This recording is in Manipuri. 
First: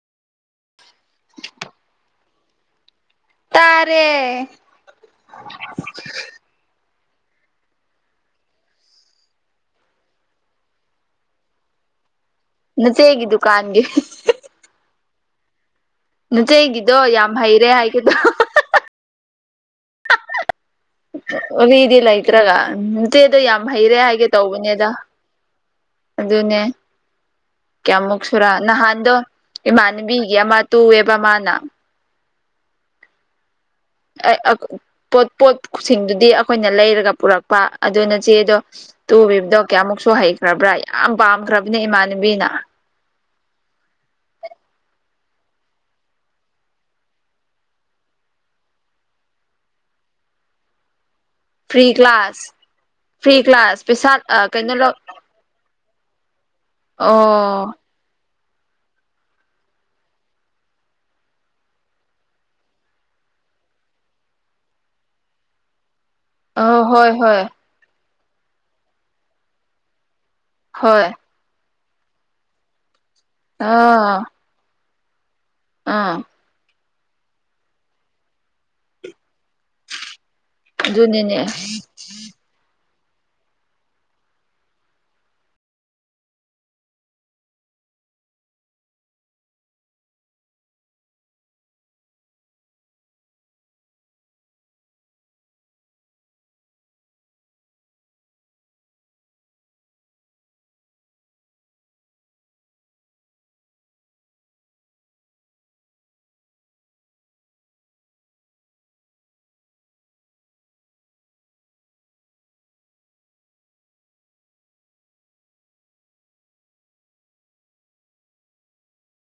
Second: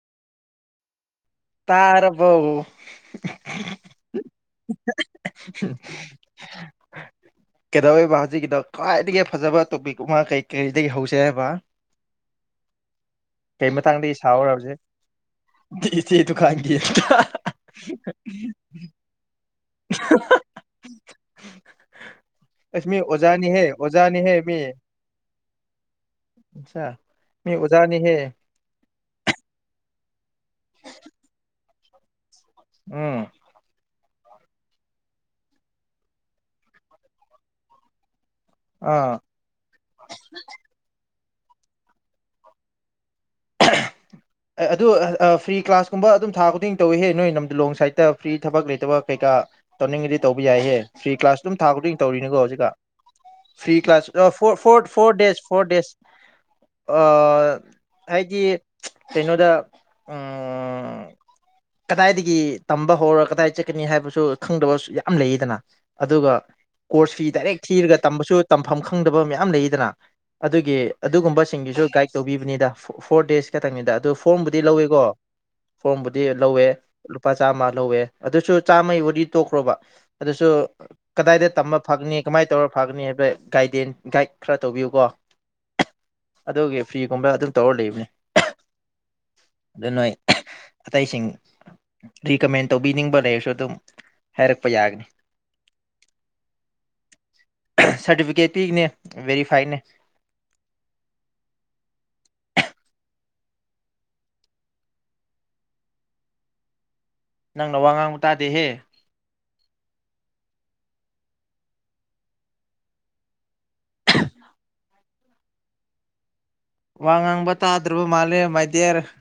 [inaudible] ꯇꯥꯔꯕ‌ꯣ ꯇꯥꯔꯦ [unintelligible] [inaudible] ꯀꯩꯗꯧꯔꯤꯕ ꯍꯧꯖꯤꯛꯀꯤꯗ ꯈ꯭ꯋꯥꯏꯗꯒꯤ ꯐꯖꯕ ꯇꯣꯄꯤꯛ ꯑꯃ ꯀꯩ ꯀꯔꯤꯗꯒꯤ ꯍꯧꯁꯦ ꯍꯥꯏꯕ ꯅꯆ‌ꯦꯒꯤ ꯗꯨꯈꯥꯟꯒꯤ ꯁꯥꯎꯔꯔꯕꯁꯦꯆꯦ ꯇꯨ ꯈꯥꯡꯈꯤ ꯅꯆꯦꯒꯤꯗꯣ ꯌꯥꯝ ꯍꯩꯔꯦ ꯍꯥꯏꯒꯦ [unintelligible] ꯍꯗꯤ ꯃꯤ ꯂꯩꯇ꯭ꯔꯒꯆꯦꯗꯣ ꯑꯣꯖꯥꯅꯤꯍꯦ ꯌꯥꯝ ꯍꯩꯔꯦ ꯍꯥꯏꯒꯦ ꯑꯣꯖꯥꯅꯤꯍꯦ ꯃꯤ ꯇꯧꯕꯅꯦꯗ ꯑꯗꯨꯅꯦ ꯑꯆꯥ ꯃꯤ ꯑꯣꯖꯥꯅꯤꯍꯦ ꯀꯌꯥꯃꯨꯛ ꯁꯨꯔ ꯅꯍꯥꯟꯗꯣ ꯃꯥꯅꯕꯤꯒꯌꯥ ꯃꯥ ꯇꯨ ꯑꯦꯕ ꯃꯥꯅꯥ ꯎꯝ ꯄꯣ ꯄꯣꯠꯁꯤꯡꯗꯨꯗꯤ ꯑꯩꯈꯣꯏꯅ ꯂꯩꯔꯒ ꯄꯨꯔꯛꯄ ꯑꯗꯨꯅꯆꯦꯗꯣ ꯑꯥ ꯇꯨꯕꯤꯕꯗꯣ ꯀꯌꯥꯃꯨꯛꯁꯨ ꯍꯩꯈ꯭ꯔꯕ꯭ꯔꯥ ꯌꯥꯝ ꯄꯥꯝꯈ꯭ꯔꯕꯅꯦ ꯏꯃꯥꯟꯅꯕꯤꯅ [inaudible] ꯑꯗꯨ ꯐ꯭ꯔꯤ ꯀ꯭ꯂꯥꯁꯀꯨꯝꯕ ꯑꯗꯨꯝ ꯊꯥ ꯈꯨꯗꯤꯡ ꯇꯧꯏꯤꯍꯦ ꯅꯣꯏ ꯅꯝ ꯂꯣꯡ ꯁꯥꯏꯗꯠꯇ ꯐ꯭ꯔꯤ ꯊꯕꯛ ꯂꯩꯇꯕ ꯀꯩꯀꯥ ꯇꯧꯅꯤꯡꯗꯤ ꯇꯧꯕ ꯌꯥꯏꯍꯦ ꯐ꯭ꯔꯤ ꯀ꯭ꯂꯥꯁ ꯑꯗꯨꯝ ꯊꯥ ꯐ꯭ꯔꯤ ꯈꯨꯗꯤꯡ ꯇꯧꯔꯤꯅꯤꯀꯣ ꯀ꯭ꯂꯥꯁ ꯍꯧꯖꯤꯛꯀ ꯐ꯭ꯔꯤ ꯄꯩꯁꯥ ꯀ꯭ꯂꯥꯁ ꯀꯩꯅꯣ ꯐꯣꯔ ꯂꯧ ꯐꯣꯔ ꯗꯦꯖ ꯐꯣꯔ ꯗꯦꯁ ꯑ ꯑꯣ ꯍꯥꯏꯗꯤ ꯀꯩꯅꯣꯗ ꯎꯝ ꯀꯗꯥꯏꯗꯒꯤ ꯇꯝꯕ ꯍꯧꯔ ꯀꯗꯥꯏ ꯆꯠꯀꯅꯤ ꯍꯥꯏꯕꯁꯨ ꯈꯪꯗꯕꯁꯨ ꯌꯥꯝ ꯂꯩꯌꯦꯗꯅ ꯑꯗꯨꯒ ꯑ ꯍꯣꯏ ꯀꯣꯔꯁ ꯐꯤ ꯍꯣꯏ ꯗꯥꯏꯔꯦꯛ ꯊꯤꯔꯒ ꯇꯝꯕꯁꯨ ꯇꯝꯐꯝ ꯈꯪꯗꯕ ꯃꯌꯥꯝ ꯂꯩꯗꯅ ꯑꯗꯨꯒꯤ ꯍꯣꯏ ꯑꯗꯨꯒꯨꯝꯕꯁꯤꯡꯒꯤꯁꯨ ꯒꯥꯏꯠ ꯇꯧꯕꯤꯕꯅꯤꯗ ꯐꯣꯔ ꯗꯦꯁ ꯈꯛꯇꯪꯅꯤꯗ ꯑꯗꯨ ꯑꯥ ꯐꯣꯔ ꯗꯤ ꯂꯧꯋꯦꯀꯣ ꯑꯥ ꯐꯣꯔꯝꯕꯨꯗꯤ ꯂꯧꯋꯦ ꯂꯨꯄꯥ ꯆꯥꯝꯃ ꯂꯧꯋꯦ ꯑꯗꯨꯁꯨ ꯆꯥꯝꯃꯩꯕꯨꯗꯤ ꯇꯣꯛꯈ꯭ꯔꯣꯕ ꯑꯗꯨꯁꯨ ꯑꯗꯨꯅꯤꯅꯦ ꯀꯗꯥꯏꯗ ꯇꯝꯕ ꯐꯪꯅꯤ ꯀꯃꯥꯏꯅ ꯇꯧꯔ ꯐꯒꯅꯤ ꯍꯥꯏꯕ ꯒꯥꯏꯗꯦꯟ ꯒꯥꯏꯗ ꯈꯔ ꯇꯧꯕꯤꯌꯨꯀꯣ ꯑꯗꯨꯒꯤ ꯐ꯭ꯔꯤꯒꯨꯝꯕ ꯑꯗꯨꯝ ꯇꯧꯔ ꯂꯩꯕꯅꯦ ꯑꯗꯨ ꯅꯣꯏ ꯑꯇꯩꯁꯤꯡ ꯔꯤꯀꯃꯦꯟ ꯇꯧꯕꯤꯅꯤꯡꯕ ꯂꯩꯔꯁꯨ ꯑꯗꯨꯝ ꯍꯥꯏꯔꯛꯄ ꯌꯥꯒꯅꯤ ꯁꯥꯔꯇꯤꯐꯤꯀꯦꯠ ꯄꯤꯒꯅꯦ ꯕꯦꯔꯤꯐꯥꯏꯅꯦ ꯅꯪꯅ ꯋꯥ ꯉꯥꯡꯕ ꯇꯥꯗꯦꯍꯦ [unintelligible] ꯋꯥ ꯉꯥꯡꯕ ꯇꯥꯗ꯭ꯔꯕ ꯃꯥꯜꯂꯦ ꯃꯥꯏ ꯗꯤꯌꯔ